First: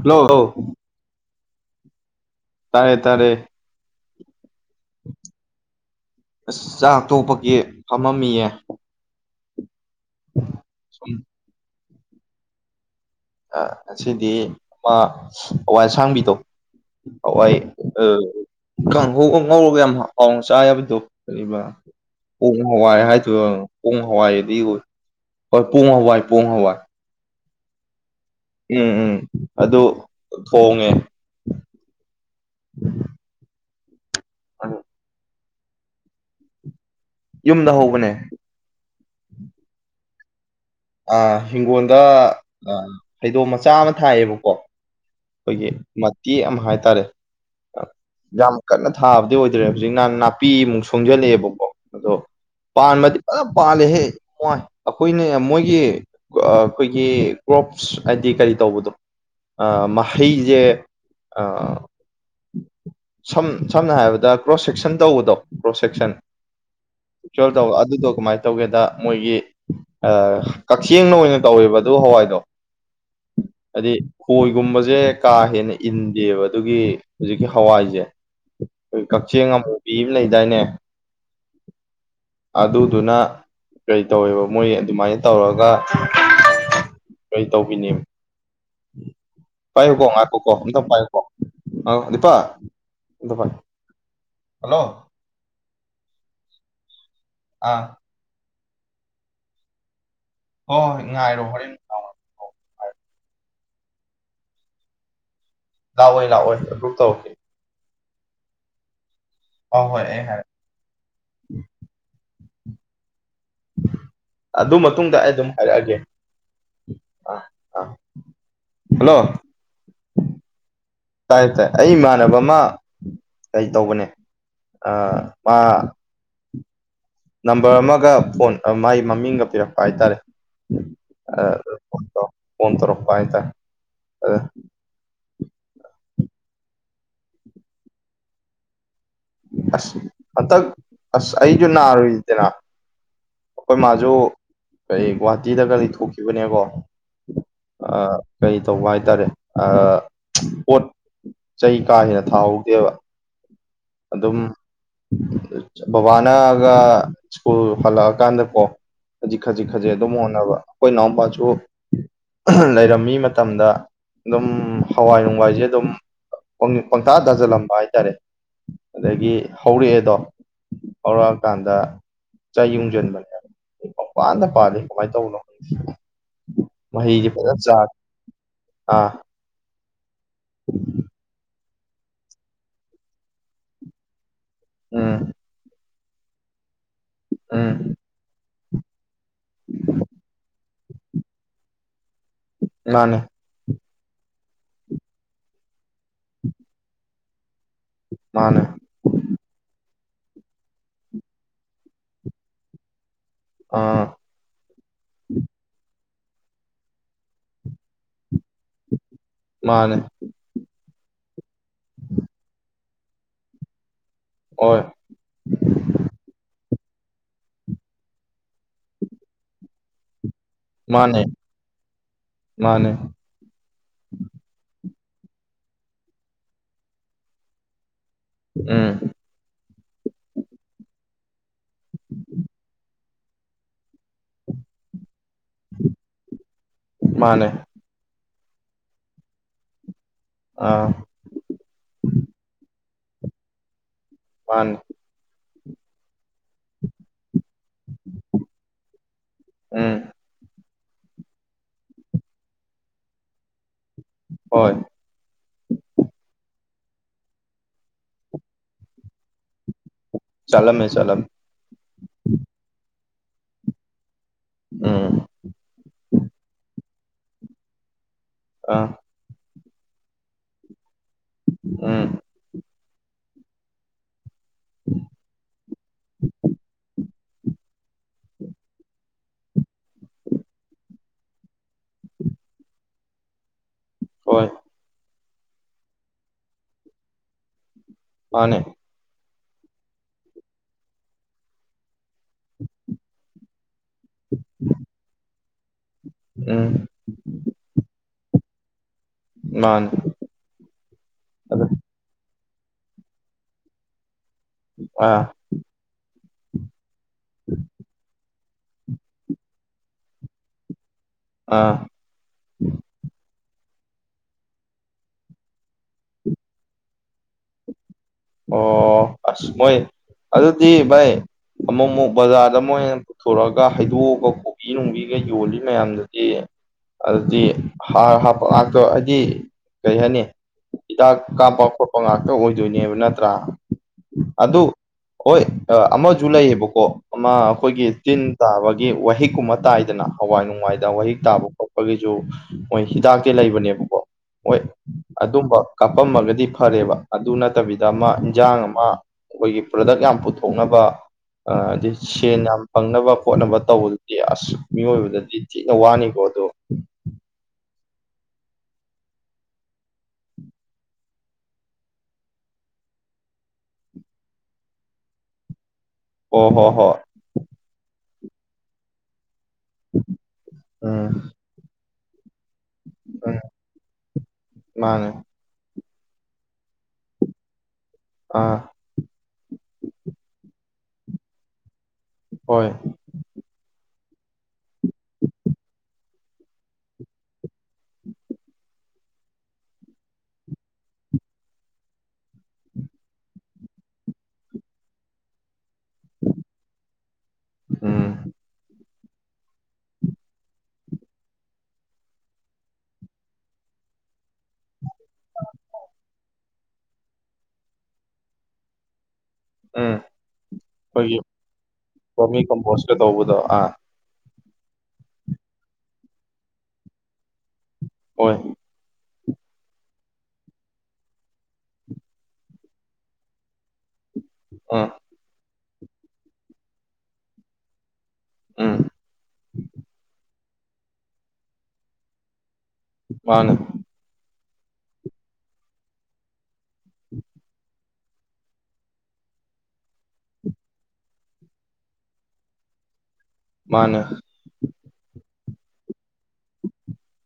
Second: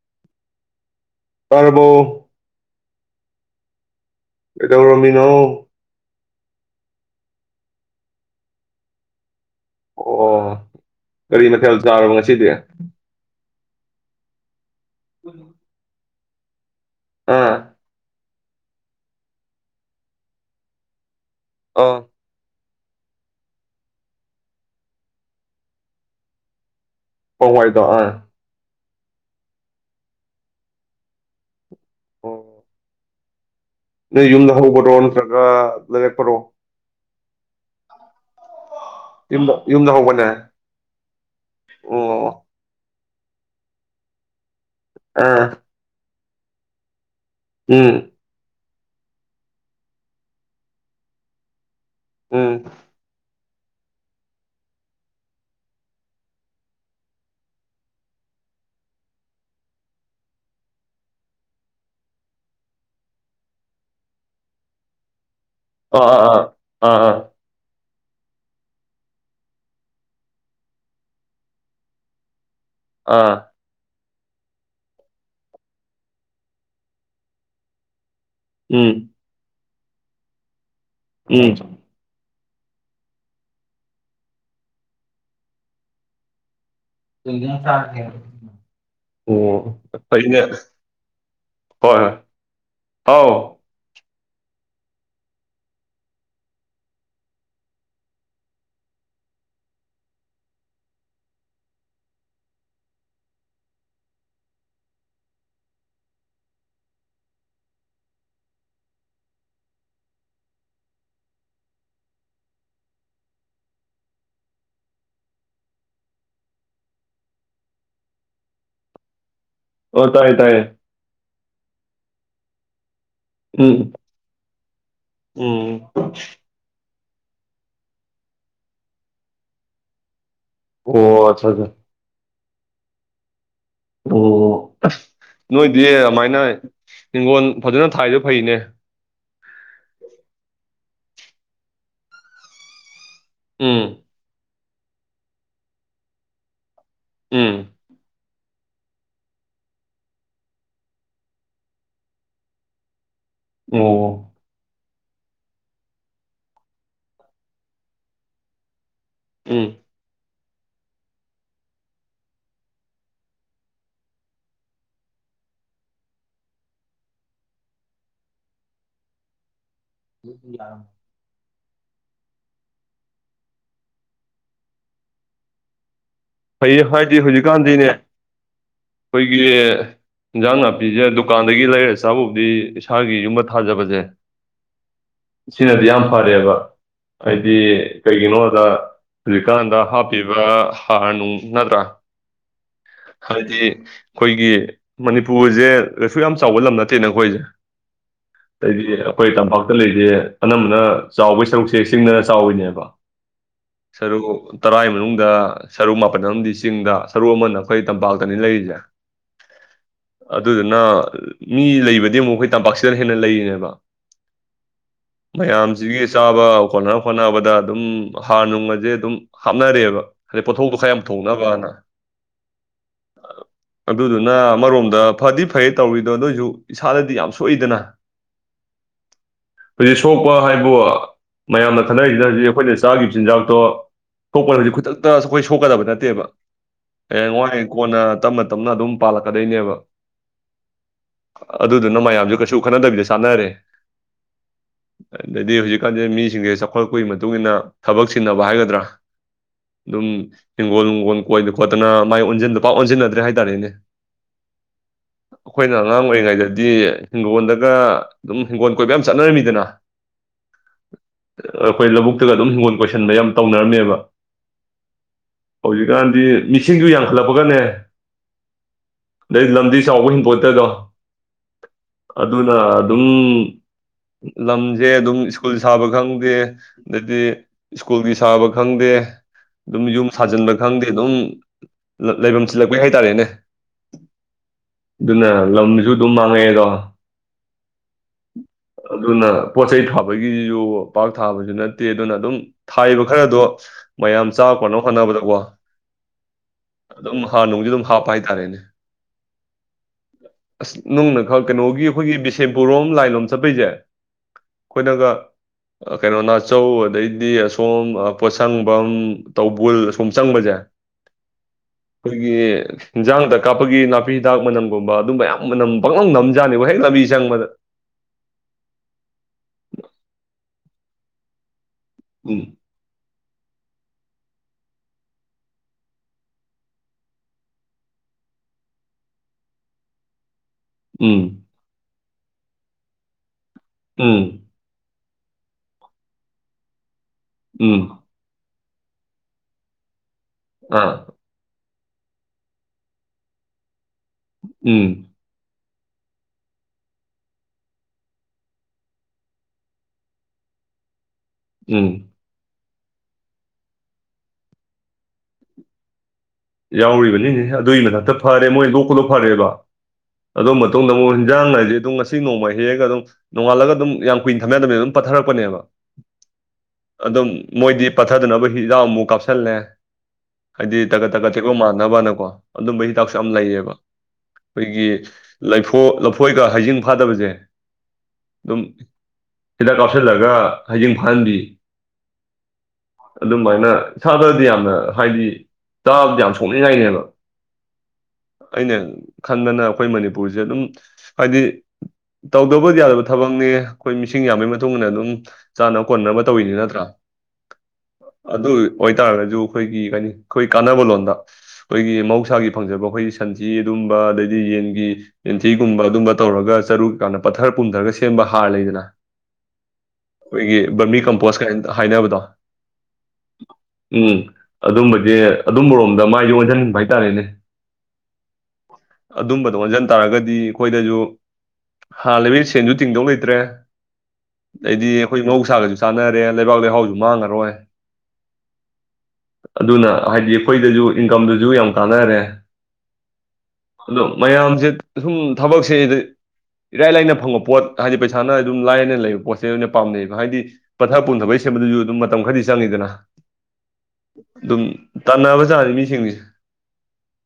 hello ꯂꯣ ꯇꯥꯔꯕꯣ ꯇꯥꯔꯦ ꯇꯔꯦ ꯀꯩꯗꯧꯔꯝꯃꯤꯅꯣ ꯑꯁ ꯆꯥꯛ ꯇꯣꯛꯄꯒꯤ ꯐꯝꯃꯝꯃꯤꯌꯦ ꯑꯣ ꯁꯨꯝ ꯀꯔꯤ ꯃꯊꯦꯜ ꯆꯥꯔꯕ ꯉꯁꯤꯗꯤ ꯑꯥ ꯑꯁꯤꯗꯤ ꯑꯃ ꯍꯋꯥꯏ ꯑꯁꯥꯡꯕꯤꯗꯣ ꯑꯋꯥꯏ ꯑꯥ ꯑꯥ ꯀꯥꯡꯍꯧꯒ ꯉꯧꯔꯒ ꯌꯥꯝ ꯍꯥꯎꯅ ꯆꯥ ꯌꯥꯕꯤꯗꯣ ꯀꯔꯤꯕ ꯑꯥ ꯄꯣꯡ ꯍꯋꯥꯏ ꯍꯥꯏꯗꯣꯌꯥ ꯄꯣꯡ ꯍꯋꯥꯏꯗꯤ ꯑꯣꯏ ꯍꯣꯏ ꯄꯣꯡ ꯍꯋꯥꯏ ꯄꯣꯡ ꯍꯋꯥꯏ ꯄꯋꯥꯏꯗꯣ ꯑꯥ ꯎꯝ ꯎꯝ ꯑꯗꯨ ꯊꯣꯡꯉꯦ ꯑꯣ ꯅꯣꯏ ꯌꯨꯝꯗ ꯍꯧꯕꯔꯣ ꯅꯠꯇ꯭ꯔꯒ ꯂꯩꯔꯛꯄꯔꯣ ꯌꯨꯝꯗ ꯍꯧꯕꯅꯦ ꯌꯨꯝꯗ ꯌꯨꯝꯗ ꯍꯧꯕꯅꯦ ꯑ ꯍꯤꯡꯒꯣꯟꯗ ꯑꯣ ꯍꯩꯗꯣꯝ ꯃꯆꯥ ꯑꯃ ꯊꯥꯏꯌꯦꯕꯀꯣ ꯑꯥ ꯑꯩꯈꯣꯏꯒꯤ ꯃꯇꯦꯛ ꯑꯃ ꯍꯥꯏꯇꯥꯔꯦ ꯎꯝ ꯌꯥꯝ ꯀꯟꯅ ꯊꯥꯕꯗꯤ ꯑꯣꯏꯗ꯭ꯔꯦ ꯍꯧꯖꯤꯛꯅ ꯅꯥꯄꯤꯃꯨꯛ ꯁꯣꯡꯖꯜꯂꯛꯑꯦꯕꯀꯣ ꯑꯗꯣ ꯎꯝ ꯄꯥꯟꯕꯗꯤ ꯐꯖꯅ ꯄꯥꯜꯂꯦꯍꯦ ꯃꯣꯏ ꯑꯩꯈꯣꯏꯅ ꯃꯣꯏꯒꯤ ꯒꯤ ꯑꯥ ꯑꯩꯈꯣꯏꯒꯤ ꯀ꯭ꯔꯣꯞꯁ ꯍꯥꯏꯗꯤ ꯀꯔꯤ ꯇꯧꯕꯗꯣ ꯑꯥ ꯃꯍꯩꯖꯦ ꯑꯥ ꯁꯝ ꯁꯝꯅ ꯍꯥꯏꯔꯕꯗ ꯀ꯭ꯔꯣꯁ ꯁꯦꯛꯁꯟ ꯇꯧꯕꯗꯣ ꯀ꯭ꯔꯣꯁ ꯑꯥ ꯁꯦꯛꯁꯟ ꯑꯥ ꯑꯥ ꯑꯥ ꯑꯥ ꯇꯨꯋꯦꯜ ꯇꯧ ꯑꯗꯨꯗꯣ ꯀꯃꯥꯏ ꯇꯧꯒꯦꯗ ꯃꯣꯏꯒꯤ ꯑꯥ ꯀꯛꯆꯦꯡꯅ ꯑꯣꯏꯅ ꯇꯧꯋꯦꯕ ꯑꯗꯨ ꯍꯋꯥꯏꯗꯣ ꯑꯥ ꯑꯗꯤ ꯈꯣꯏꯒꯨꯝꯕꯁꯦ ꯀꯥ ꯍꯦꯟꯅ ꯏꯟꯗꯦꯕ ꯑꯗꯨꯒꯤ ꯍꯧꯖꯤꯛꯀꯤ ꯍꯋꯥꯏꯖꯦ ꯎꯝ ꯀꯛꯆꯦꯡ ꯑꯃꯨꯕꯤ ꯑꯝ ꯂꯩꯗꯥꯏꯅꯦ ꯎꯝ ꯑꯗꯨꯗꯨꯅ ꯀꯩ ꯇꯧꯋꯦꯕ ꯃꯣꯏ ꯑꯗꯨꯃꯥꯏ ꯇꯧꯔꯒ ꯀꯩ ꯍꯤꯟꯖꯥꯡ ꯆꯥꯔꯒ‌ꯦ ꯄꯥꯏꯌꯨꯀꯣ ꯉꯥꯏꯈ‌ꯣꯀꯣ ꯑꯝꯇ ꯄꯥꯏꯌꯨꯀꯣ ꯍꯣꯏ ꯑꯧ ꯍꯣꯏ ꯗꯤꯄꯛ ꯍꯥꯎ ꯑꯝꯇ ꯄꯥꯏꯌꯨ ꯍꯜꯂꯣ ꯑꯥ ꯍꯣꯏ ꯍꯣꯏ ꯉꯥꯏꯔꯣ ꯍꯣꯔꯦꯟ ꯂꯥꯛꯑꯣꯏ ꯂꯥꯛꯑꯣꯏ ꯑꯗꯨꯝ ꯇꯧꯔꯛꯀꯅꯤ ꯍꯣꯏ ꯍ‌ꯣꯏ ꯑꯩ ꯍꯥꯏꯔꯛ ꯑꯗꯨ ꯃꯇꯨꯡꯗ ꯑꯩ ꯑꯗꯨꯝ ꯍꯥꯏꯔꯛꯑꯒꯦ ꯑ ꯑ ꯍꯜꯂꯣ ꯑꯣ ꯇꯥꯏ ꯇꯥꯏꯌꯦ ꯇꯥꯏ ꯇꯥꯏ ꯑꯩ ꯏꯃꯥꯟꯅꯕ ꯑꯃ ꯀꯩ ꯎꯝ ꯇꯧꯕꯅꯦ ꯑꯥ ꯃꯥ ꯎꯝ ꯅꯝꯕ꯭ꯔ ꯑꯃꯒ ꯐꯣꯟ ꯑ ꯃꯥꯏ ꯃꯃꯤꯡꯒ ꯄꯤꯔꯛꯄ ꯍꯥꯏꯇꯥꯔꯦ ꯑꯣ ꯑꯆꯥ ꯑꯥ ꯑꯆꯥ ꯐꯣꯟ ꯇꯧꯔꯛꯄ ꯍꯥꯏꯇꯥꯔꯦ ꯑꯗ ꯑꯣ ꯑꯁ ꯅꯣꯏꯗꯤ ꯑꯗꯨꯃꯥꯏꯅ ꯍꯤꯡꯒ‌ꯣꯜ ꯐꯖꯅ ꯊꯥꯏꯗ‌ꯣ ꯐꯩꯅꯦ ꯑꯁ ꯍꯟꯗꯛ ꯑꯁ ꯑꯩꯁꯨ ꯅꯥꯔꯨꯏꯗꯅ ꯑꯩꯈꯣꯏ ꯎꯝ ꯃꯥꯁꯨ ꯀꯩ ꯒꯨꯍꯥꯇꯤꯗꯒ ꯂꯩꯊꯣꯛꯈꯤꯕꯅꯦꯀꯣ ꯎꯝ ꯑꯥ ꯀꯩ ꯇꯧꯕ ꯍꯥꯏꯇꯥꯔꯦ ꯑꯥ ꯄꯣꯠ ꯆꯩ ꯀꯥ ꯍꯦꯟꯅ ꯊꯥꯍꯧꯗꯦꯕ ꯑꯣ ꯑꯗꯨꯝ ꯕꯕꯥꯅꯒ ꯁ꯭ꯀꯨꯜ ꯍꯜꯂꯛꯑꯀꯥꯟꯗꯀꯣ ꯈꯖꯤꯛ ꯈꯖꯤꯛ ꯎꯝ ꯈꯖꯤꯛ ꯑꯗꯨꯝ ꯍꯣꯠꯅꯕ ꯑꯩꯈꯣꯏ ꯏꯅꯥꯎꯄꯥꯁꯨ ꯂꯩꯔꯝꯃꯤ ꯃꯇꯝꯗ ꯑꯗꯨꯝ ꯍꯋꯥꯏ ꯅꯨꯡꯋꯥꯏꯁꯦ ꯑꯗꯨꯝ ꯄꯪꯊꯥ ꯊꯥꯁꯤꯜꯂꯝꯕ ꯍꯥꯏꯇꯥꯔꯦ ꯑꯗꯒꯤ ꯍꯧꯔꯛꯑꯦ ꯌꯥ ꯍꯧꯔꯛꯑꯀꯥꯟꯗ ꯆꯩ ꯌꯨꯡꯁꯤꯟꯕꯅꯦꯕ ꯃꯪꯄꯥꯟꯗ ꯄꯥꯜꯂꯤ ꯀꯃꯥꯏꯅ ꯇꯧꯕꯅꯣ ꯐꯩꯌ‌ꯦ ꯍꯥꯏꯗꯤ ꯃꯍꯩꯁꯦ ꯐꯖꯅ ꯆꯥ ꯍꯧꯖꯤꯛꯀꯥꯟꯗꯤꯅꯦ ꯑꯥ ꯑꯩꯈꯣꯏ ꯒꯤ ꯍꯤꯟꯖꯥꯡ ꯅꯥꯄꯤꯁꯦ ꯗꯨꯀꯥꯟꯗꯒꯤ ꯂꯩꯔ ꯆꯥꯕꯨꯕꯨꯗꯤ ꯏꯁꯥꯒꯤ ꯌꯨꯝꯕ ꯊꯥꯖꯕꯁꯦ ꯎꯝ ꯁꯤꯅꯗꯤ ꯌꯥꯝ ꯐꯔꯦꯕ ꯍꯥꯏꯗꯤ ꯎꯝ ꯀꯩꯒꯤꯅꯣ ꯗ ꯍꯧꯖꯤꯛꯀꯥꯟꯗ ꯍꯥꯞꯄꯤꯕ ꯍꯥꯔ ꯅꯨꯡ ꯅꯠꯇ꯭ꯔꯥ ꯃꯥꯅꯦ ꯍꯥꯏꯗꯤ ꯑꯩꯈꯣꯏꯒꯤ ꯃꯅꯤꯄꯨꯔꯁꯦ ꯀꯩꯁꯨ ꯌꯥꯝ ꯆꯥꯎꯕ ꯂꯝ ꯅꯠꯇꯦꯅ ꯑꯩꯈꯣꯏꯁꯦ ꯃꯥꯅꯦ ꯑꯗꯩꯗꯤ ꯑꯩꯈꯣꯏ ꯇꯝꯄꯥꯛꯇ ꯂꯩꯁꯦ ꯑꯅꯝꯕꯅ ꯆꯥꯎꯕꯩ ꯁꯔꯨꯛꯁꯦ ꯆꯤꯡꯗꯅ ꯆꯥꯎꯋꯤꯅꯦꯕ ꯑꯥ ꯁꯔꯨꯛ ꯇꯔꯥꯒꯤ ꯃꯅꯨꯡꯗ ꯁꯔꯨꯛ ꯃꯥꯄꯟ ꯑꯝꯗꯤ ꯆꯤꯡꯗ ꯁꯔꯨꯛ ꯑꯃꯅ ꯑꯩꯈꯣꯏ ꯇꯝꯄꯥꯛꯇꯅꯤ ꯂꯩꯔꯤꯁꯦ ꯃꯥꯅꯦ ꯑꯗꯨꯗꯨꯅ ꯃꯤ ꯂꯩꯕꯗꯤ ꯑꯃꯨꯛ ꯑꯩꯈꯣꯏ ꯇꯝꯄꯥꯛꯁꯤꯗꯅ ꯍꯦꯟꯅ ꯂꯩꯔꯤꯅꯦꯕ ꯍꯣꯏ ꯃꯌꯥꯝ ꯁꯤꯒꯤ ꯆꯥꯕ ꯀꯣꯟꯅꯅꯕ ꯍ‌ꯣꯠꯅꯕꯗ ꯑꯗꯨꯝ ꯍꯥꯔ ꯅꯨꯡꯒꯁꯦ ꯑꯗꯨꯝ ꯍꯥꯞꯅꯔꯦꯕ ꯍꯥꯏꯗꯤ ꯄꯣꯠꯊꯣꯛꯗꯣ ꯈꯔ ꯌꯥꯝ ꯃꯥꯅꯦ ꯄꯨꯊꯣꯛꯅꯕꯅ ꯃꯥꯅꯦ ꯑꯗꯨꯗꯨꯅ ꯑꯃꯔꯣꯝꯗ ꯐꯗꯤ ꯐꯩ ꯇꯧꯔꯤꯗꯣ ꯑꯗ‌ꯣꯏꯁꯨ ꯏꯁꯥꯗꯗꯤ ꯌꯥꯝ ꯁꯣꯛꯏꯗꯅ ꯑꯝ ꯍꯧꯖꯤꯛ ꯁꯣꯛꯄ ꯍꯥꯏꯕꯨ ꯃꯌꯥꯝꯅ ꯈꯟꯅꯔꯤꯁꯤꯅ ꯍꯧꯖꯤꯛ ꯑꯩꯈꯣꯏꯅ ꯆꯥꯒꯤ ꯆꯤꯟꯖꯥꯛꯇꯣ ꯁꯣꯛꯄꯗꯗꯤ ꯈꯨꯗꯛꯇ ꯑꯩꯈꯣꯏ ꯁꯣꯛꯀꯗꯕ ꯅꯠꯇꯦꯕ ꯍꯌꯦꯡ ꯃꯥꯅꯦ ꯋꯥꯏ ꯀꯣꯟꯅ ꯇꯞꯅ ꯇꯞꯅ ꯑꯗꯨꯝ ꯄꯥꯜꯂꯛꯀꯗꯣꯏꯅꯦꯕ ꯑꯥ ꯑꯗꯨꯗꯨꯅ ꯃꯌꯥꯝꯁꯨ ꯀꯩꯁꯨ ꯈꯟꯅꯗꯕꯤꯗ ꯆꯥꯟꯅꯔꯦ ꯃꯥꯟꯅꯦ ꯑꯗꯩꯗꯤ ꯍꯧꯖꯤꯛ ꯀꯥꯟꯁꯦ ꯃꯤꯁꯤꯡꯁꯦ ꯆꯥꯎꯈꯠꯂꯛꯄꯒꯤ ꯃꯇꯨꯡ ꯏꯟꯅ ꯊꯕꯛ ꯆꯤꯟꯅꯕ ꯍꯥꯏꯒꯗ꯭ꯔꯥ ꯎꯝ ꯑꯗꯨꯝ ꯍꯤꯡꯒꯣꯜ ꯅꯨꯡꯒꯣꯜ ꯀꯣꯏꯕ ꯈꯣꯠꯇꯅ ꯃꯥꯏ ꯑꯣꯟꯁꯤꯟ ꯄꯥꯛ ꯑꯣꯟꯁꯤꯟꯅꯗ꯭ꯔꯦ ꯍꯥꯏꯇꯥꯔꯦꯅꯦ ꯍꯣꯏ ꯑꯩꯈꯣꯏꯅ ꯑꯉꯥꯡ ꯑꯣꯏꯔꯤꯉꯩꯗꯗꯤ ꯍꯤꯡꯒꯣꯜꯗꯒ ꯑꯗꯨꯝ ꯍꯤꯡꯒꯣꯜ ꯀꯣꯏꯕ ꯌꯥꯝ ꯆꯠꯅꯔꯝꯃꯤꯗꯅ ꯆꯠꯂꯝꯃꯦ ꯆꯠꯂꯝꯃꯦ ꯑꯩꯈꯣꯏ ꯂꯧꯕꯨꯛꯇꯒ ꯑꯗꯨꯝ ꯍꯤꯡꯒꯣꯜ ꯀꯣꯏꯁꯤꯟꯕ ꯌꯥꯝ ꯇꯧꯅꯔꯝꯃꯦꯕ ꯎꯝ ꯍꯧꯖꯤꯛ ꯀꯥꯟꯗꯤ ꯃꯤꯁꯤꯡꯁꯨ ꯌꯥꯝꯡꯈꯠꯂꯛꯄꯒꯅꯦ ꯑꯥ ꯑꯗꯩ ꯂꯝꯗꯤ ꯆꯥꯎꯕ [inaudible] ꯎꯝ ꯑꯗꯨꯅ ꯑꯗꯨꯝ ꯂꯝꯁꯦ ꯑꯗꯨꯝ ꯁ꯭ꯀꯨꯜ ꯁꯥꯕ ꯈꯪꯗꯦ ꯑꯗꯩꯗꯤ ꯁ꯭ꯀꯨꯜꯒꯤ ꯁꯥꯕ ꯈꯪꯗꯦ ꯑꯗꯨꯝ ꯌꯨꯝ ꯁꯥꯖꯤꯟꯕ ꯈꯪꯗꯦ ꯑꯗꯨꯝ ꯂꯩꯐꯝ ꯆꯤꯜꯂꯛꯄꯩ ꯍꯥꯏꯇꯥꯔꯦꯅꯦ ꯍꯣꯏ ꯑꯗꯨꯅ ꯂꯝꯁꯨ ꯑꯗꯨꯝ ꯃꯥꯡꯉꯛꯑꯦꯗꯣ ꯃꯥꯅꯦ ꯑꯗꯨꯅ ꯄꯣꯠ ꯆꯩꯩ ꯊꯥꯕꯒꯤꯒꯤꯁꯨ ꯄꯥꯛ ꯊꯥꯕꯁꯨ ꯅꯠ ꯇꯦ ꯑꯗꯨꯅ ꯑꯗꯨꯝ ꯊꯥꯔꯤꯕ ꯈꯔꯗꯣ ꯃꯌꯥꯝ ꯆꯥꯕ ꯀꯣꯟꯅꯅꯕ ꯍꯣꯠꯅꯕꯗꯀꯣ ꯎꯝ ꯑꯗꯨꯝ ꯍꯥꯔ ꯅꯨꯡꯗꯤ ꯑꯗꯨꯝ ꯍꯥꯞꯄ ꯍꯥꯏꯇꯥꯔꯦꯅꯦ ꯃꯥꯅꯦ ꯑꯁ ꯅꯨꯡꯅ ꯈꯛ ꯑꯗꯨ ꯀꯩꯅꯣꯒꯤ ꯑꯩꯈꯣꯏꯒꯤ ꯕꯤꯁꯦꯝꯄꯨꯔ ꯔꯣꯝ ꯂꯥꯏꯟꯂꯣꯝ ꯆꯠꯄꯩꯁꯦ ꯑꯩꯈꯣꯏꯅꯒ ꯑꯥ ꯀꯩꯅꯣ ꯅꯥꯆꯧ ꯑꯗꯩꯗꯤ ꯑꯁꯣꯝ ꯄꯣꯠꯁꯪ [inaudible] ꯇꯧꯕꯨꯜ ꯑꯁꯣꯝ ꯆꯪꯕꯁꯦ ꯑꯥ ꯑꯩꯈꯣꯏꯒꯤ ꯏꯟꯖꯥꯡꯗ ꯀꯥꯞꯄꯒꯤ ꯅꯥꯄꯤ ꯍꯤꯗꯥꯛ ꯃꯅꯝꯒꯨꯝꯕ ꯑꯗꯨꯝꯕ ꯃꯌꯥꯝ ꯃꯅꯝ ꯄꯪꯅꯝ ꯅꯝ ꯂꯩ ꯖꯥꯅꯤꯕꯨ ꯍꯦꯛ ꯂꯝꯕꯤ ꯆꯪꯕꯗ ꯑꯣ ꯑꯁ ꯃꯣꯏ ꯑꯗꯨꯗꯤ ꯚꯥꯏ ꯑꯃꯨꯛ ꯑꯃꯨꯛ ꯎꯝ ꯕꯖꯥꯔꯗ ꯃꯣꯏ ꯄꯨꯔꯛꯑꯒ ꯍꯩꯗꯣꯛꯑꯒ ꯀꯣꯕꯤ ꯅꯨꯡꯕꯤꯒ ꯌꯣꯜꯂꯤ ꯃꯌꯥꯝꯗꯨꯗꯤ ꯑꯗꯨꯗꯤ ꯍꯥꯔ ꯍꯥꯞꯄ ꯉꯥꯛꯇ ꯍꯥꯏꯗꯤ ꯀꯩ ꯍꯥꯏꯅꯤ ꯍꯤꯗꯥꯛ ꯎꯝ ꯀꯥꯞꯄ ꯈꯣꯠꯄ ꯉꯥꯛꯇ ꯑꯣꯏꯗꯣꯏꯅꯦꯕ ꯅꯠꯇ꯭ꯔꯥ ꯎꯝ ꯑꯗꯨ ꯍꯣꯏ ꯑꯃꯁꯨ ꯂꯩꯌꯦꯕꯀꯣ ꯑꯃ ꯎꯝ ꯑꯩꯈꯣꯏꯒꯤ ꯇꯤꯟ ꯇꯥꯕꯒꯤ ꯋꯥꯍꯤꯛꯀꯨꯝꯕ ꯇꯥꯏꯗꯅ ꯍꯋꯥꯏ ꯅꯨꯡꯋꯥꯏꯗ ꯑꯥ ꯋꯥꯍꯤꯛ ꯇꯥꯕ ꯈꯣꯠꯄꯒꯤꯁꯨ ꯃꯣꯏ ꯍꯤꯗꯥꯛꯇꯤ ꯂꯩꯕꯅꯦꯕꯀꯣ ꯍꯣꯏ ꯎꯝ ꯑꯗꯨꯝꯕ ꯀꯥꯞꯄꯝꯃꯒꯗꯤ ꯐꯔꯦꯕ ꯑꯗꯨ ꯅꯠꯇꯕꯤ ꯗ ꯑꯃ ꯏꯟꯖꯥꯡ ꯑꯃ ꯑꯩꯈꯣꯏꯒꯤ ꯄ꯭ꯔꯗꯛ ꯌꯥꯝ ꯄꯨꯊꯣꯛꯅꯕ ꯑ ꯎꯝ ꯁꯦꯟ ꯌꯥꯝ ꯐꯪꯅꯕ ꯈꯣꯠꯅꯕ ꯇꯧꯕꯗꯨꯗꯤ ꯑꯁ ꯃꯤꯑꯣꯏꯕꯗꯗꯤ ꯊꯤꯅ ꯋꯥꯅꯤꯀꯣ ꯑꯗꯣ ꯌꯥꯎꯔꯤꯕꯅꯤꯅꯦꯍꯦ ꯑꯗꯨꯏ ꯃꯊꯛꯇ ꯐꯔꯦ ꯃꯣꯏ ꯂꯣꯛꯄꯗꯣ ꯐꯔꯦꯕ ꯑꯗꯨ ꯃꯇꯨꯡꯗ ꯑꯃꯨꯛ ꯍꯤꯟꯖꯥꯡ ꯍꯥꯏꯁꯤ ꯑꯗꯨꯝ ꯉꯁꯤ ꯅꯣꯡꯃ ꯍꯦꯛꯑꯒ ꯑꯗꯨꯝ ꯅꯣꯡꯉꯥꯜꯂꯒ ꯑꯗꯨꯝ ꯌꯥꯝ ꯀꯨꯏꯅ ꯊꯝꯌꯥꯗꯝꯃꯦꯅ ꯑꯗꯨꯝ ꯄꯠꯊꯔꯛꯄꯅꯦꯕ ꯑꯣ ꯍꯣ ꯍꯣ ꯑꯗꯨꯝ ꯃꯣꯏꯗꯤ ꯄꯠꯊꯗꯅꯕ ꯍꯤꯗꯥꯛ ꯑꯃꯨꯛ ꯀꯥꯞꯁꯜꯂꯦ ꯍꯥꯏꯗꯤ ꯇꯒꯠ ꯎꯝ ꯀ ꯃꯥꯟꯅꯕꯅꯀꯣ ꯑꯗꯨꯝꯕ ꯍꯤꯗꯥꯛꯁꯨ ꯌꯥꯝ ꯎꯝ ꯂꯩꯌꯦꯕ ꯑꯩꯈꯣꯏꯒꯤ ꯃꯥꯅꯦ ꯂꯩꯐꯣ ꯂꯐꯣꯏꯒ ꯍꯩꯖꯤꯡ ꯐꯥꯗꯕꯁꯦ ꯑꯥ ꯑꯗꯨꯝ ꯍꯤꯗꯥꯛ ꯀꯥꯞꯁꯤꯜꯂꯒ ꯍꯩꯖꯤꯡ ꯐꯥꯍꯟꯕꯤ ꯍꯣꯏ ꯑꯗꯨꯃꯥꯏꯅ ꯏꯁꯥꯗꯗꯤ ꯌꯥꯝꯅ ꯍꯥꯏꯗꯤ ꯆꯕꯗ ꯌꯥꯝ ꯁꯣꯛꯅꯤꯡꯉꯥꯏꯅꯦꯕ ꯑꯩꯅ ꯈꯟꯕꯅ ꯑꯩꯈꯣꯏ ꯃꯅꯤꯄꯨꯔꯁꯦ ꯑꯗꯨꯝ ꯍꯥꯏꯗꯤ ꯇꯧꯗꯕꯨꯗꯤ ꯌꯥꯗꯕ ꯊꯕꯛꯅꯦ ꯑꯩꯈꯣꯏ ꯃꯤꯁꯤꯡ ꯌꯥꯝꯕꯩ ꯃꯇꯨꯡ ꯏꯟꯅ ꯑꯗꯨꯝ ꯆꯥꯅꯕ ꯀꯣꯟꯅꯅꯕ ꯇꯧꯋꯤꯅꯤ ꯅꯠꯇ꯭ꯔꯥ ꯎꯝ ꯑꯗꯨ ꯑꯣꯏꯇꯥꯔꯒꯁꯨ ꯑꯩꯈꯣꯏꯒꯤ ꯀꯅꯤ ꯈꯣꯏ ꯀꯥꯟꯅꯕ ꯂꯣꯟꯗ ꯑꯩꯈꯣꯏꯒꯤ ꯃꯍꯧꯁꯥꯒꯤ ꯐꯪꯖꯕ ꯑꯩꯈꯣꯏꯒꯤ ꯁꯟꯊꯤ ꯑꯗꯨꯝꯕ ꯑꯗꯩꯗꯤ ꯌꯦꯟꯒꯤ ꯌꯦꯟꯊꯤꯒꯨꯝꯕ ꯑꯗꯨꯝꯕ ꯇꯧꯔꯒ ꯆꯔꯨꯀꯩꯀꯥꯟꯅ ꯄꯠꯊꯔ ꯄꯨꯝꯊꯔꯒ ꯁꯦꯝꯕ ꯍꯥꯔ ꯂꯩꯗꯅ ꯎꯝ ꯑꯩꯈꯣꯏꯒꯤ ꯕꯔꯃꯤ ꯑꯩꯈꯣꯏꯒꯤ ꯀꯝꯄꯣꯁ ꯀꯥꯏꯅ ꯍꯥꯏꯅꯕꯗꯣ ꯕꯣꯔꯃꯤ ꯀꯝꯄꯣꯁꯀ ꯇꯧꯕꯗꯣ ꯑꯥ ꯎꯝ ꯑꯗꯨꯝꯕꯁꯦ ꯑꯗꯨꯝꯕꯔꯣꯝꯗ ꯃꯥꯏꯁꯦ ꯑꯣꯟꯁꯤꯟꯅꯤꯡꯕ ꯍꯥꯏꯇꯥꯔꯦꯅꯦ ꯍꯣꯏ ꯑꯗꯨꯝꯕꯗ ꯑꯣꯟꯁꯤꯟ ꯇꯥꯔꯒꯗꯤ ꯑꯩꯈꯣꯏꯗꯁꯨ ꯍꯥꯥ ꯂꯩꯕꯩ ꯁꯦꯟꯁꯨ ꯇꯤꯡꯗꯧ ꯂꯩꯇ꯭ꯔꯦ ꯑꯗꯩꯗꯤ ꯎꯝ ꯑꯩꯈꯣꯏ ꯃꯍꯧꯁꯥꯒꯁꯨ ꯆꯥꯅꯔꯦ ꯂꯩꯕꯥꯛ ꯂꯩꯍꯥꯎꯁꯨ ꯃꯥꯡꯉꯔꯣꯏ ꯎꯝ ꯑꯗꯨꯅ ꯍꯥꯏꯗꯤ ꯑꯩꯈꯣꯏꯗꯁꯨ ꯏꯟꯀꯝꯗꯨꯁꯨ ꯌꯥꯝ ꯀꯥꯟꯅꯔꯦ ꯃꯥꯅꯦ ꯑꯗꯣ ꯃꯌꯥꯝꯁꯦ ꯁꯨꯝ ꯊꯕꯛꯁꯦꯗ ꯏꯔꯥꯏ ꯂꯥꯏꯅ ꯐꯪꯕ ꯄꯣꯠ ꯍꯥꯏꯗꯤ ꯄꯩꯁꯥꯅ ꯑꯗꯨꯝ ꯂꯥꯏꯅ ꯂꯩꯕ ꯄꯣꯠꯁꯦ ꯑꯣꯏꯅ ꯄꯥꯝꯅꯩꯌꯦꯕ ꯍꯥꯏꯗꯤ ꯄꯟꯊꯥ ꯄꯨꯝꯊꯕꯩ ꯁꯦꯝꯕꯗꯨꯁꯨ ꯑꯗꯨꯝ ꯃꯇꯝ ꯈꯔꯗꯤ ꯆꯪꯉꯤꯗꯅ ꯃꯥꯅꯦ ꯑꯗꯨꯝ ꯇꯥꯟꯅꯕꯖꯥꯅꯤ ꯃꯤꯁꯤꯡꯁꯤ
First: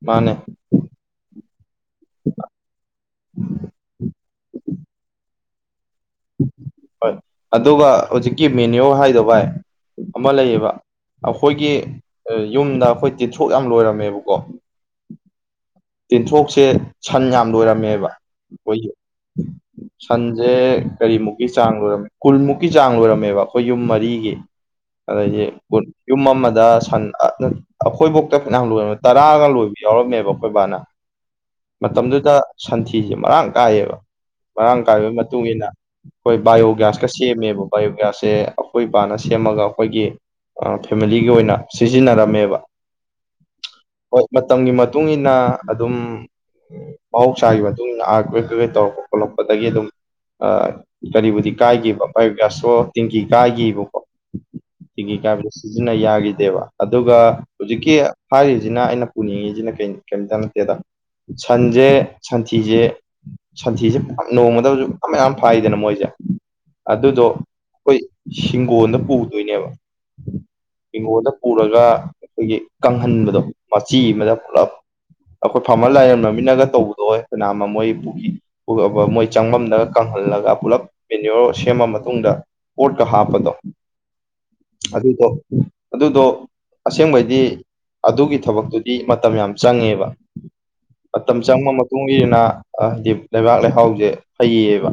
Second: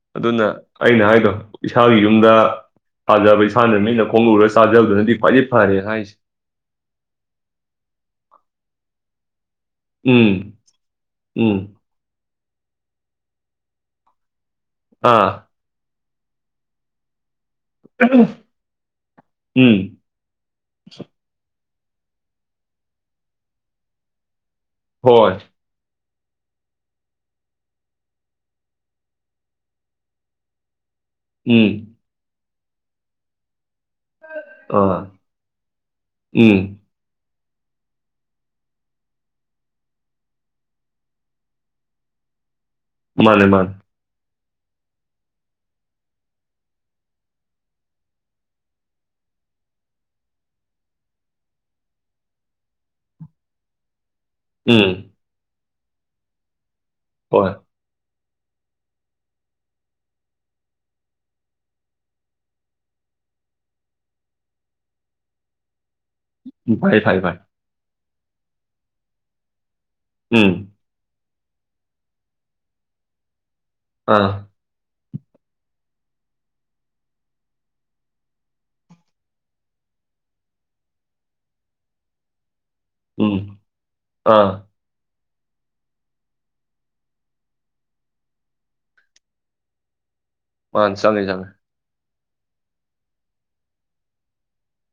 ꯃꯥꯅꯦ ꯑꯗꯨꯅ ꯑꯩꯅ ꯍꯥꯏꯗꯣ ꯏꯁꯥꯒꯤ ꯌꯨꯝꯗ ꯄꯥꯟꯖꯕ ꯏꯁꯥꯅ ꯃꯤꯠꯅ ꯈꯣꯡꯅ ꯎꯔꯒ ꯆꯥꯖꯕꯗꯨꯅꯗꯤ ꯈ꯭ꯋꯥꯏꯗꯒꯤ ꯐꯔꯦ ꯍꯥꯏꯁꯦ ꯍꯣꯏ ꯑꯗꯨꯒ ꯍꯧꯖꯤꯛꯀꯤ ꯃꯦꯅꯤꯌꯣ ꯍꯥꯏꯗꯣ ꯚꯥꯏ ꯑꯃ ꯎꯝ ꯂꯩꯌꯦꯕ ꯎꯝ ꯑꯩꯈꯣꯏꯒꯤ ꯌꯨꯝꯗ ꯑꯩꯈꯣꯏ ꯇꯤꯊ꯭ꯔꯣꯛ ꯌꯥꯝ ꯂꯣꯏꯔꯝꯃꯦꯕꯀꯣ ꯑꯥ ꯇꯤꯟꯊ꯭ꯔꯣꯛꯁꯦ ꯁꯟ ꯌꯥꯝ ꯂꯣꯏꯔꯝꯃꯦꯕ ꯑꯩꯈꯣꯏꯒꯤ ꯎꯝ ꯁꯟꯁꯦ ꯀꯔꯤꯃꯨꯛꯀꯤ ꯆꯥꯡ ꯂꯣꯏꯔꯝꯃꯦ ꯀꯨꯟꯃꯨꯛꯀꯤ ꯆꯥꯡ ꯂꯣꯏꯔꯝꯃꯦꯕ ꯑꯩꯈꯣꯏ ꯌꯨꯝ ꯃꯔꯤꯒꯤ ꯍꯣꯏ ꯑꯗꯩꯗꯤ ꯀꯨꯠ ꯌꯨꯝ ꯑꯃꯗ ꯁꯟ ꯑꯈꯣꯏꯕꯣꯛꯇ ꯐꯅꯌꯥꯝ ꯂꯣꯏꯔꯝꯃꯦ ꯇꯔꯥꯒ ꯂꯣꯏꯕ ꯌꯥꯎꯔꯝꯃꯦꯕ ꯈꯣꯏꯕꯅ ꯎꯝ ꯃꯇꯝꯗꯨꯗ ꯁꯟꯊꯤꯁꯦ ꯃꯔꯥꯡ ꯀꯥꯏꯌꯦꯕ ꯃꯔꯥꯡ ꯑꯥ ꯀꯥꯏꯕꯩ ꯃꯇꯨꯡ ꯏꯟꯅ ꯑꯩꯈꯣꯏ ꯎꯝ ꯕꯥꯏꯑꯣꯒ꯭ꯌꯥꯁ ꯀ ꯁꯦꯝꯃꯦꯕ ꯕꯥꯏꯑꯣꯒ꯭ꯌꯥꯁꯁꯦ ꯑꯈꯣꯏꯕꯥꯅ ꯁꯦꯝꯃꯒ ꯑꯩꯈꯣꯏꯒꯤ ꯑ ꯐꯦꯃꯤꯂꯤꯒꯤ ꯑꯣꯏꯅ ꯁꯤꯖꯤꯟꯅꯔꯝꯃꯦꯕ ꯃꯥꯅꯦ ꯃꯥꯟ ꯍꯣꯏ ꯃꯇꯝꯒꯤ ꯃꯇꯨꯡ ꯏꯟꯅ ꯑꯗꯨꯝ ꯃꯍꯧꯁꯥꯒꯤ ꯃꯇꯨꯡ ꯏꯟꯅ ꯑꯥꯔꯠꯀ꯭ꯋꯦꯛ ꯀꯩ ꯀꯩ ꯇꯧꯔꯛꯄ ꯈꯣꯠꯂꯛꯄꯗꯒꯤ ꯑꯗꯨꯝ ꯑ ꯀꯔꯤꯕꯨꯗꯤ ꯀꯥꯏꯒꯤꯕ ꯕꯥꯏꯌꫭ ꯒ꯭ꯌꯥꯁ ꯇꯤꯡꯀꯤ ꯀꯥꯏꯒꯤꯕꯀꯣ ꯎꯝ ꯇꯤꯡꯀꯤ ꯀꯥꯏꯕꯗ ꯁꯤꯖꯤꯟꯅ ꯌꯥꯒꯤꯗꯦꯕ ꯑꯗꯨꯒ ꯍꯣꯏ ꯍꯧꯖꯤꯛ ꯀꯤ ꯍꯥꯏꯔꯤꯖꯤꯅ ꯑꯩꯅ ꯄꯨꯅꯤꯡꯉꯤꯖꯤꯅ ꯀꯩꯝꯇ ꯅꯠꯇꯦꯗ ꯁꯟꯖꯦ ꯁꯟꯊꯤꯖꯦ ꯁꯟꯊꯤꯖꯦ [unintelligible] ꯅꯣꯡꯃꯗ [unintelligible] ꯃꯌꯥꯝ ꯃꯌꯥꯝ ꯐꯥꯏꯗꯅ ꯃꯣꯏꯖꯦ ꯎꯝ ꯐꯩ ꯐꯩ ꯑꯗꯨꯗꯣ ꯐꯩ ꯑꯩꯈꯣꯏ ꯍꯤꯡꯒꯣꯟꯗ ꯄꯨꯗꯣꯏꯅꯦꯕ ꯎꯝ ꯍꯤꯡꯒꫭꯟꯗ ꯄꯨꯔꯒ ꯑꯩꯈꯣꯏꯒꯤ ꯀꯪꯍꯟꯕꯗꯣ ꯃꯆꯤ ꯑꯥ ꯑꯃꯗ ꯄꯨꯂꯞ ꯑꯈꯣꯏ ꯐꯥꯝꯃꯔ ꯂꯥꯏꯔꯦꯟ ꯃꯃꯤꯠꯅꯒ ꯇꯧꯕꯗꯣꯍꯦ [unintelligible] [unintelligible] ꯃꯣꯏ ꯆꯪꯕꯝꯝꯗꯒ ꯀꯪꯍꯜꯂꯒ ꯄꯨꯂꯞ ꯃꯦꯅꯤꯌꯣꯔ ꯁꯦꯝꯃ ꯃꯇꯨꯡꯗ ꯄꫭꯠꯀ ꯍꯥꯞꯄꯗꯣ ꯎꯝ ꯑꯥ ꯑꯗꯨꯗꯣ ꯑꯗꯨꯗꯣ ꯑꯁꯦꯡꯕꯩꯗꯤ ꯑꯗꯨꯒꯤ ꯊꯕꯛꯇꯨꯗꯤ ꯃꯇꯝ ꯌꯥꯝ ꯆꯪꯉꯦꯕ ꯃꯥꯅꯦ ꯆꯪꯉꯦ ꯃꯇꯝ ꯆꯪꯉꯦ ꯆꯪꯕ ꯃꯇꯨꯡ ꯏꯟꯅꯥ ꯍꯥꯏꯗꯤ ꯂꯩꯕꯥꯛ ꯂꯩꯍꯥꯎꯖꯦ ꯐꯩꯌꯦꯕ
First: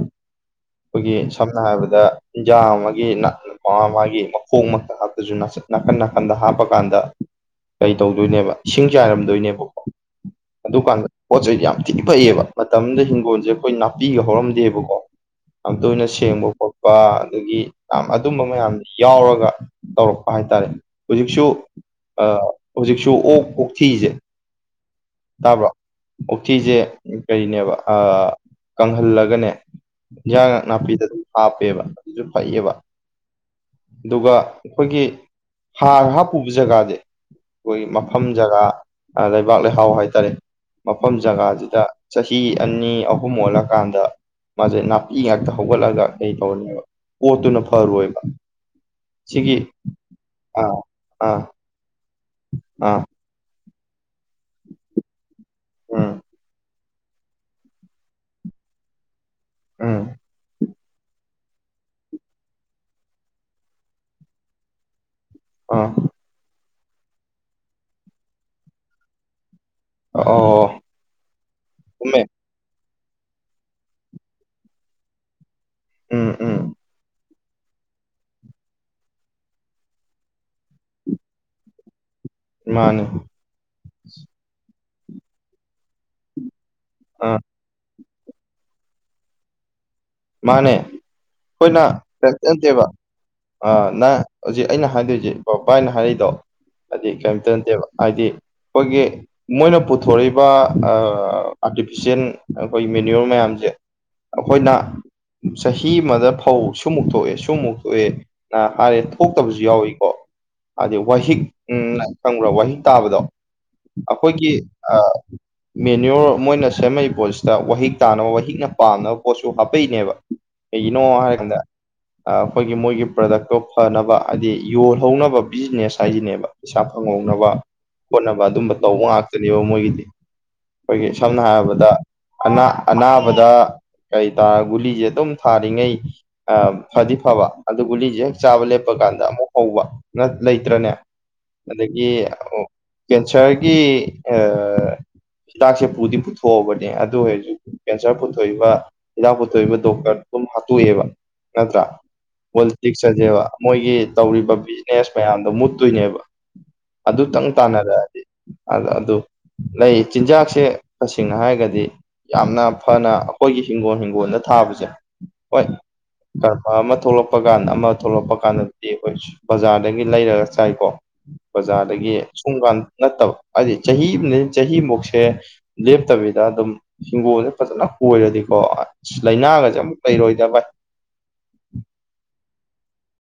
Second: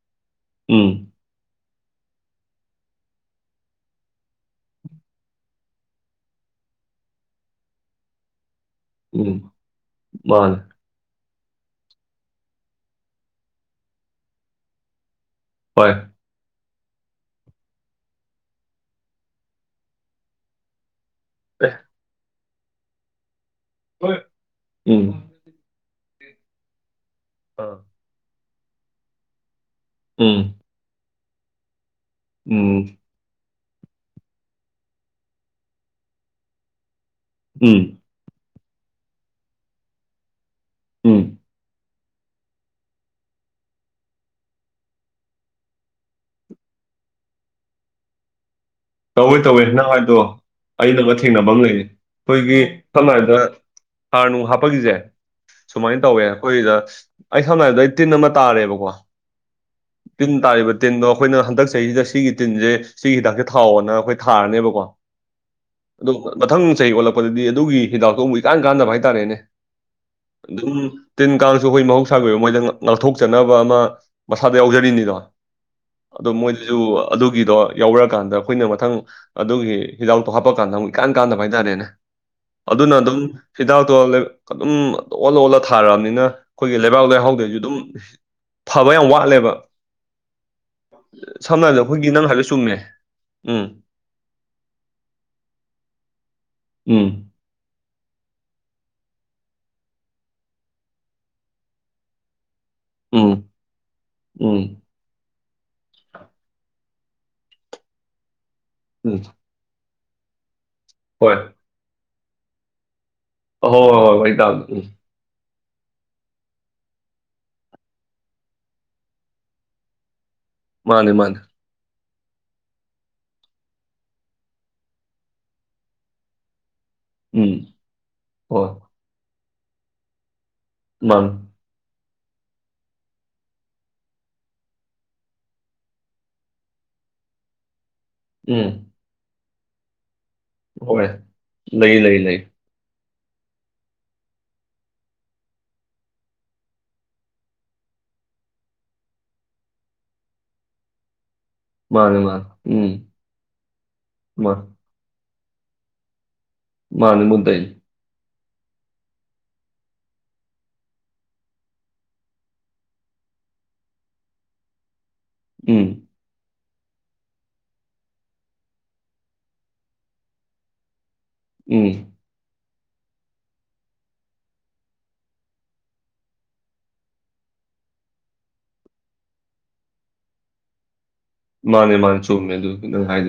ꯎꯝ ꯑꯩꯈꯣꯏꯒꯤ ꯁꯝ ꯅ ꯍꯥꯏꯕꯗ ꯏꯟꯖꯥꯡ ꯑꯃꯒꯤ ꯅꯥ ꯃꯥ ꯃꯥꯒꯤ ꯃꯈꯣꯡ ꯃꯛꯇ [unintelligible] ꯅꯥꯀꯟ ꯅꯥꯀꯟꯗ ꯍꯥꯞꯄꯀꯥꯟꯗ ꯀꯩ ꯇꯧꯗꯣꯏꯅꯦꯕ ꯏꯁꯤꯡ ꯎꯝ ꯆꯥꯏꯔꯝꯗꯣꯏꯅꯦꯕ ꯃꯥꯅꯦ ꯑꯗꯨ ꯀꯥꯟꯗ ꯄꯣꯠ ꯆꯩꯩ ꯌꯥꯝ ꯊꯤ ꯐꯩꯌꯦꯕ ꯃꯇꯝꯗ ꯍꯤꯡꯒꯣꯟꯖꯦ ꯑꯈꯣꯏ ꯅꯥꯄꯤꯒ ꯍꯧꯔꯝꯗꯦꯕꯀꯣ ꯍꯣꯏ ꯑꯗꯨꯅ ꯁꯦꯡꯕ ꯈꫭꯠ ꯄ ꯑꯗꯒꯤ ꯌꯥꯝ ꯑꯗꯨꯝꯕ ꯃꯌꯥꯝ ꯌꯥꯎꯔꯒ ꯇꯧꯔꯛꯄ ꯍꯥꯏꯇꯥꯔꯦ ꯍꯨꯖꯤꯛꯁꯨ ꯑꯦ ꯑ ꯍꯨꯖꯤꯛꯁꯨ ꯑꯣꯛ ꯑꯣꯛꯊꯤꯖꯦ ꯍꯣꯏ ꯎꯝ ꯇꯥꯕ꯭ꯔꯣ ꯑꯣꯛꯊꯤꯖꯦ ꯀꯩꯅꯦꯕ ꯑꯥ ꯑ ꯀꯪꯍꯜꯂꯒꯅꯦ ꯏꯟꯖꯥꯡ ꯎꯝ ꯅꯥꯄꯤꯗ ꯍꯥꯞꯄꯦꯕ ꯑꯗꯨꯁꯨ ꯐꯩꯌꯦꯕ ꯎꯝ ꯑꯗꯨꯒ ꯈꯣꯏꯒꯤ ꯍꯥꯔ ꯍꯥꯞꯄꯨꯕ ꯖꯒꯥꯖꯦ ꯑꯩꯈꯣꯏ ꯎꯝ ꯃꯐꯝ ꯖꯒꯥ ꯂꯩꯕꯥꯛ ꯂꯩꯍꯥꯎ ꯍꯥꯏꯇꯥꯔꯦ ꯃꯐꯝ ꯎꯝ ꯖꯒꯥꯖꯤꯗ ꯆꯍꯤ ꯑꯅꯤ ꯑꯍꯨꯝ ꯑꯣꯜꯂꯀꯥꯟꯗ ꯃꯥꯖꯦ ꯅꯥꯄꯤ ꯉꯥꯛꯇ ꯍꯧꯒꯠꯂꯒ ꯀꯩ ꯇꯧꯅꯦꯕ ꯄꯣꯠꯇꯨꯅ ꯐꯔꯣꯏꯕ ꯇꯧꯋꯦ ꯁꯤꯒꯤ ꯇꯧꯋꯦ ꯅꯪ ꯍꯥꯏꯗꯣ ꯑꯥ ꯑꯩꯅꯒ ꯑꯥ ꯊꯦꯡꯅꯕ ꯑꯝ ꯂꯩ ꯈꯣꯏꯒꯤ ꯑꯥ ꯁꯝꯅ ꯍꯥꯏꯗ ꯍꯥꯔ ꯅꯨꯅꯨ ꯍꯥꯞꯄꯒꯤꯖꯦ ꯁꯨꯃꯥꯏꯟ ꯎꯝ ꯇꯧꯋꯦ ꯑꯩꯈꯣꯏꯗ ꯑꯩ ꯁꯝꯅ ꯍꯥꯏꯔꯕꯗ ꯑꯩ ꯇꯤꯟ ꯑꯃ ꯇꯥꯔꯦꯕꯀꯣ ꯎꯝ ꯇꯤꯟ ꯇꯥꯔꯤꯕ ꯇꯤꯟꯗꯣ ꯑꯩꯈꯣꯏꯅ ꯍꯟꯗꯛ ꯆꯍꯤꯖꯤꯗ ꯁꯤꯒꯤ ꯇꯤꯟꯖꯦ ꯁꯤꯒꯤ ꯍꯤꯗꯥꯛꯁꯦ ꯊꯥꯎꯋꫭꯅ ꯑꯈꯣꯏ ꯊꯥꯔꯅꯦꯕꯀꯣ ꯑ ꯑꯗꯣ ꯃꯊꯪ ꯆꯍꯤ ꯑꯣꯜꯂꯛꯄꯗꯗꯤ ꯑꯗꯨꯒꯤ ꯍꯤꯗꯥꯛꯇꫭ ꯑꯃꯨꯛ ꯏꯀꯥꯟ ꯀꯥꯟꯗꯅꯕ ꯍꯥꯏꯇꯥꯔꯦꯅꯦ ꯑꯗꯨꯝ ꯑꯣ ꯇꯤꯟ ꯀꯥꯡꯁꯨ ꯑꯩꯈꯣꯏ ꯆꯨꯝꯃꯦ ꯃꯍꯧꯁꯥꯒꯤ ꯑꫭꯏꯕ ꯃꯣꯏꯗ ꯉꯥꯛꯊꯣꯛꯆꯅꯕ ꯑꯃ ꯃꯁꯥꯗ ꯌꯥꯎꯖꯔꯤꯅꯤꯗꯣ ꯎꯝ ꯑꯗꯣ ꯎꯝ ꯃꯣꯏꯗꯁꯨ ꯑꯗꯨ ꯒꯤꯗꯣ ꯌꯥꯎꯔꯛꯑꯀꯥꯟꯗ ꯑꯩꯈꯣꯏꯅ ꯃꯊꯪ ꯑꯗꯨꯒꯤ ꯍꯤꯗꯥꯛꯇꯣ ꯍꯥꯞꯄꯀꯥꯟꯗ ꯑꯃꯨꯛ ꯏꯀꯥꯟ ꯀꯥꯟꯗꯕ ꯍꯥꯏꯇꯥꯔꯦꯅꯦ ꯑꯗꯨꯅ ꯃꯥꯅꯦ ꯑꯗꯨꯝ ꯍꯤꯗꯥꯛꯇꯣ [unintelligible] ꯑꯣꯜꯂ ꯑꯣꯜꯂ ꯊꯥꯔꯝꯅꯤꯅ ꯑꯩꯈꯣꯏꯒꯤ ꯂꯩꯕꯥꯛ ꯑꯥ ꯂꯩꯍꯥꯎꯗꯖꯨ ꯗꯨꯝ ꯐꯕ ꯌꯥꯝ ꯋꯥꯠꯂꯦꯕ ꯃꯥꯅꯦ ꯁꯝꯅ ꯍꯥꯏꯔꯕꯗ ꯑꯩꯈꯣꯏꯅ ꯑꯩꯈꯣꯏꯒꯤ ꯅꯪ ꯍꯥꯏꯕ ꯆꯨꯝꯃꯦ [unintelligible] ꯎꯝ ꯑꯥ ꯅꯪ ꯍꯧꯖꯤꯛ ꯑꯩꯅ ꯍꯥꯏꯗꯣꯏꯁꯦ ꯕꯥꯏꯅ ꯍꯥꯏꯔꯛꯏꯗꯣ ꯎꯝ ꯍꯥꯏꯗꯤ ꯀꯔꯤꯝꯇ ꯅꯠꯇꯦꯕ ꯍꯥꯏꯗꯤ ꯑꯩꯈꯣꯏꯒꯤ ꯃꯣꯏꯅ ꯄꯨꯊꯣꯔꯛꯏꯕ ꯑꯥꯔꯇꯤꯐꯤꯁꯦꯜ ꯑꯩꯈꯣꯏꯒꯤ ꯃꯦꯅꯌꯣꯔ ꯎꯝ ꯃꯌꯥꯝꯁꯦ ꯑꯩꯈꯣꯏꯅ ꯎꯝ ꯆꯍꯤ ꯑꯃꯗ ꯐꯧ ꯁꯨꯃꯨꯛ ꯊꯣꯛꯑꯦ ꯁꯨꯃꯨꯛ ꯊꯣꯛꯑꯦꯅ ꯍꯥꯏꯔꯦ ꯎꯝ ꯊꯣꯛꯇꯕꯁꯨ ꯌꯥꯎꯋꯤꯀꯣ ꯍꯥꯏꯗꯤ ꯍꯣꯏ ꯋꯥꯍꯤꯛ ꯎꯝ ꯈꯪꯕ꯭ꯔ ꯋꯥꯍꯤꯛ ꯇꯥꯕꯗꯣ ꯍꯣꯏ ꯍꯣꯏ ꯍꯣꯏ ꯋꯥꯔꯤ ꯑꯩꯈꯣꯏꯒꯤ ꯇꯥꯕꯗ ꯎꯝ ꯑꯥ ꯃꯦꯅꯌꯣꯔ ꯃꯣꯏꯅ ꯁꯦꯝꯃꯛꯏ ꯄꯣꯠꯁꯤꯗ ꯋꯥꯍꯤꯛ ꯇꯥꯅꯕ ꯋꯥꯍꯤꯛꯅ ꯄꯥꯝꯅꯕ ꯄꯣꯠꯁꯨ ꯍꯥꯞ ꯍꯥꯞꯄꯩꯅꯦꯕ ꯀꯩꯒꯤꯅꯣ ꯃꯥꯅꯦ ꯃꯥꯅꯦ ꯍꯥꯏꯔꯀꯥꯟꯗ ꯑꯩꯈꯣꯏꯒꯤ ꯃꯣꯏꯒꯤ ꯄ꯭ꯔꯗꯛꯇꯣ ꯐꯅꯕ ꯍꯥꯏꯗꯤ ꯌꯣꯜꯍꯧꯅꯕ ꯕꯤꯖꯤꯅꯦꯁ ꯍꯥꯏꯁꯤꯅꯦꯕ ꯄꯩꯁꯥ ꯐꯪꯍꯧꯅꯕ ꯎꯝ ꯈꯣꯠꯅꯕ ꯍꯣꯏ ꯑꯗꯨꯝꯕ ꯇꯧꯕ ꯉꯥꯛꯇꯅꯦꯕ ꯃꯣꯏꯒꯤꯗꯤ ꯑꯩꯈꯣꯏꯒꯤ ꯃꯥꯅꯦ ꯁꯝꯅ ꯍꯥꯏꯔꯕꯗ ꯑꯅꯥ ꯑꯅꯥꯕꯗ ꯀꯔꯤ ꯒꯨꯂꯤꯁꯦ ꯑꯗꯨꯝ ꯊꯥꯔꯤꯉꯩ ꯐꯗꯤ ꯐꯕ ꯑꯗꯨ ꯒꯨꯂꯤꯁꯦ ꯆꯥꯕ ꯎꯝ ꯂꯦꯞꯄ ꯀꯥꯟꯗ ꯑꯃꯨꯛ ꯍꯧꯕ ꯂꯩꯇ꯭ꯔꯅꯦ ꯍꯣꯏ ꯂꯩ ꯑꯗꯒꯤ ꯂꯩ ꯂꯩ ꯀꯦꯟꯁꯔꯒꯤ ꯑꯥ ꯍꯤꯗꯥꯛꯁꯦ ꯄꯨꯗꯤ ꯄꯨꯊꯣꯛꯑꯕꯅꯦ ꯑꯗꯨ ꯍꯧꯖꯤꯛ ꯀꯦꯟꯁꯔ ꯄꯨꯊꯣꯛꯏꯕ ꯍꯤꯗꯥꯛ ꯄꯨꯊꯣꯛꯏꯕ ꯗꯣꯛꯇꯔ ꯗꯨꯝ ꯍꯥꯠꯇꯣꯛꯑꯦꯕ ꯅꯠꯇ꯭ꯔ ꯃꯥꯅꯦ ꯃꯥꯅꯦ ꯎꯝ ꯄꯣꯂꯤꯇꯤꯛꯁ ꯍꯥꯏꯁꯦꯕ ꯃꯣꯏꯒꯤ ꯃꯥ ꯇꯧꯔꯤꯕ ꯕꯤꯖꯤꯅꯦꯁ ꯃꯌꯥꯝꯗꯣ ꯃꯨꯠꯇꯣꯏꯅꯦꯕ ꯃꯥꯅꯦ ꯃꯨꯟ ꯑꯗꯨꯇꯪ ꯇꯩ ꯇꯥꯟꯅꯔꯛꯑꯗꯤ ꯑ ꯑꯗꯨ ꯂꯩ ꯆꯤꯟꯖꯥꯛꯁꯦ ꯇꯁꯦꯡꯅ ꯍꯥꯏꯔꯒꯗꯤ ꯌꯥꯝꯅ ꯐꯅ ꯑꯩꯈꯣꯏꯒꯤ ꯍꯤꯡꯒꯣꯜ ꯍꯤꯡꯒꯣꯜꯗ ꯊꯥꯕꯁꯦ ꯍꯣꯏ ꯎꯝ ꯑꯃ ꯊꯣꯛꯂꯛꯄ ꯀꯥꯟꯗ ꯑꯃ ꯊꯣꯛꯂꯛꯄ ꯀꯥꯟꯗꯗꯤ ꯑꯩꯈꯣꯏ ꯕꯖꯥꯔꯗꯒꯤ ꯂꯩꯔꯒ ꯆꯥꯏꯀꯣ ꯎꯝ ꯕꯖꯥꯔꯗꯒꯤ ꯁꯨꯝ ꯀꯥꯟ ꯅꯠꯇꯕ ꯍꯥꯏꯕꯗꯤ ꯆꯍꯤ ꯑꯃꯗꯒꯤ ꯆꯍꯤ ꯑꯃꯃꯨꯛꯁꯦ ꯂꯦꯞꯇꯕꯤꯗ ꯑꯗꯨꯝ ꯍꯤꯡꯒꯣꯜꯁꯦ ꯐꯖꯅ ꯀꯣꯏꯔꯗꯤ ꯀꯣ ꯑꯁ ꯂꯥꯏꯅꯥꯒꯁꯦ ꯑꯃꯇ ꯂꯩꯔꯣꯏꯗ ꯚꯥꯏ ꯃꯥꯅꯦ ꯃꯥꯅꯦ ꯆꯨꯝꯃꯦ ꯑꯗꯨ ꯅꯪ ꯍꯥꯏꯗꯣ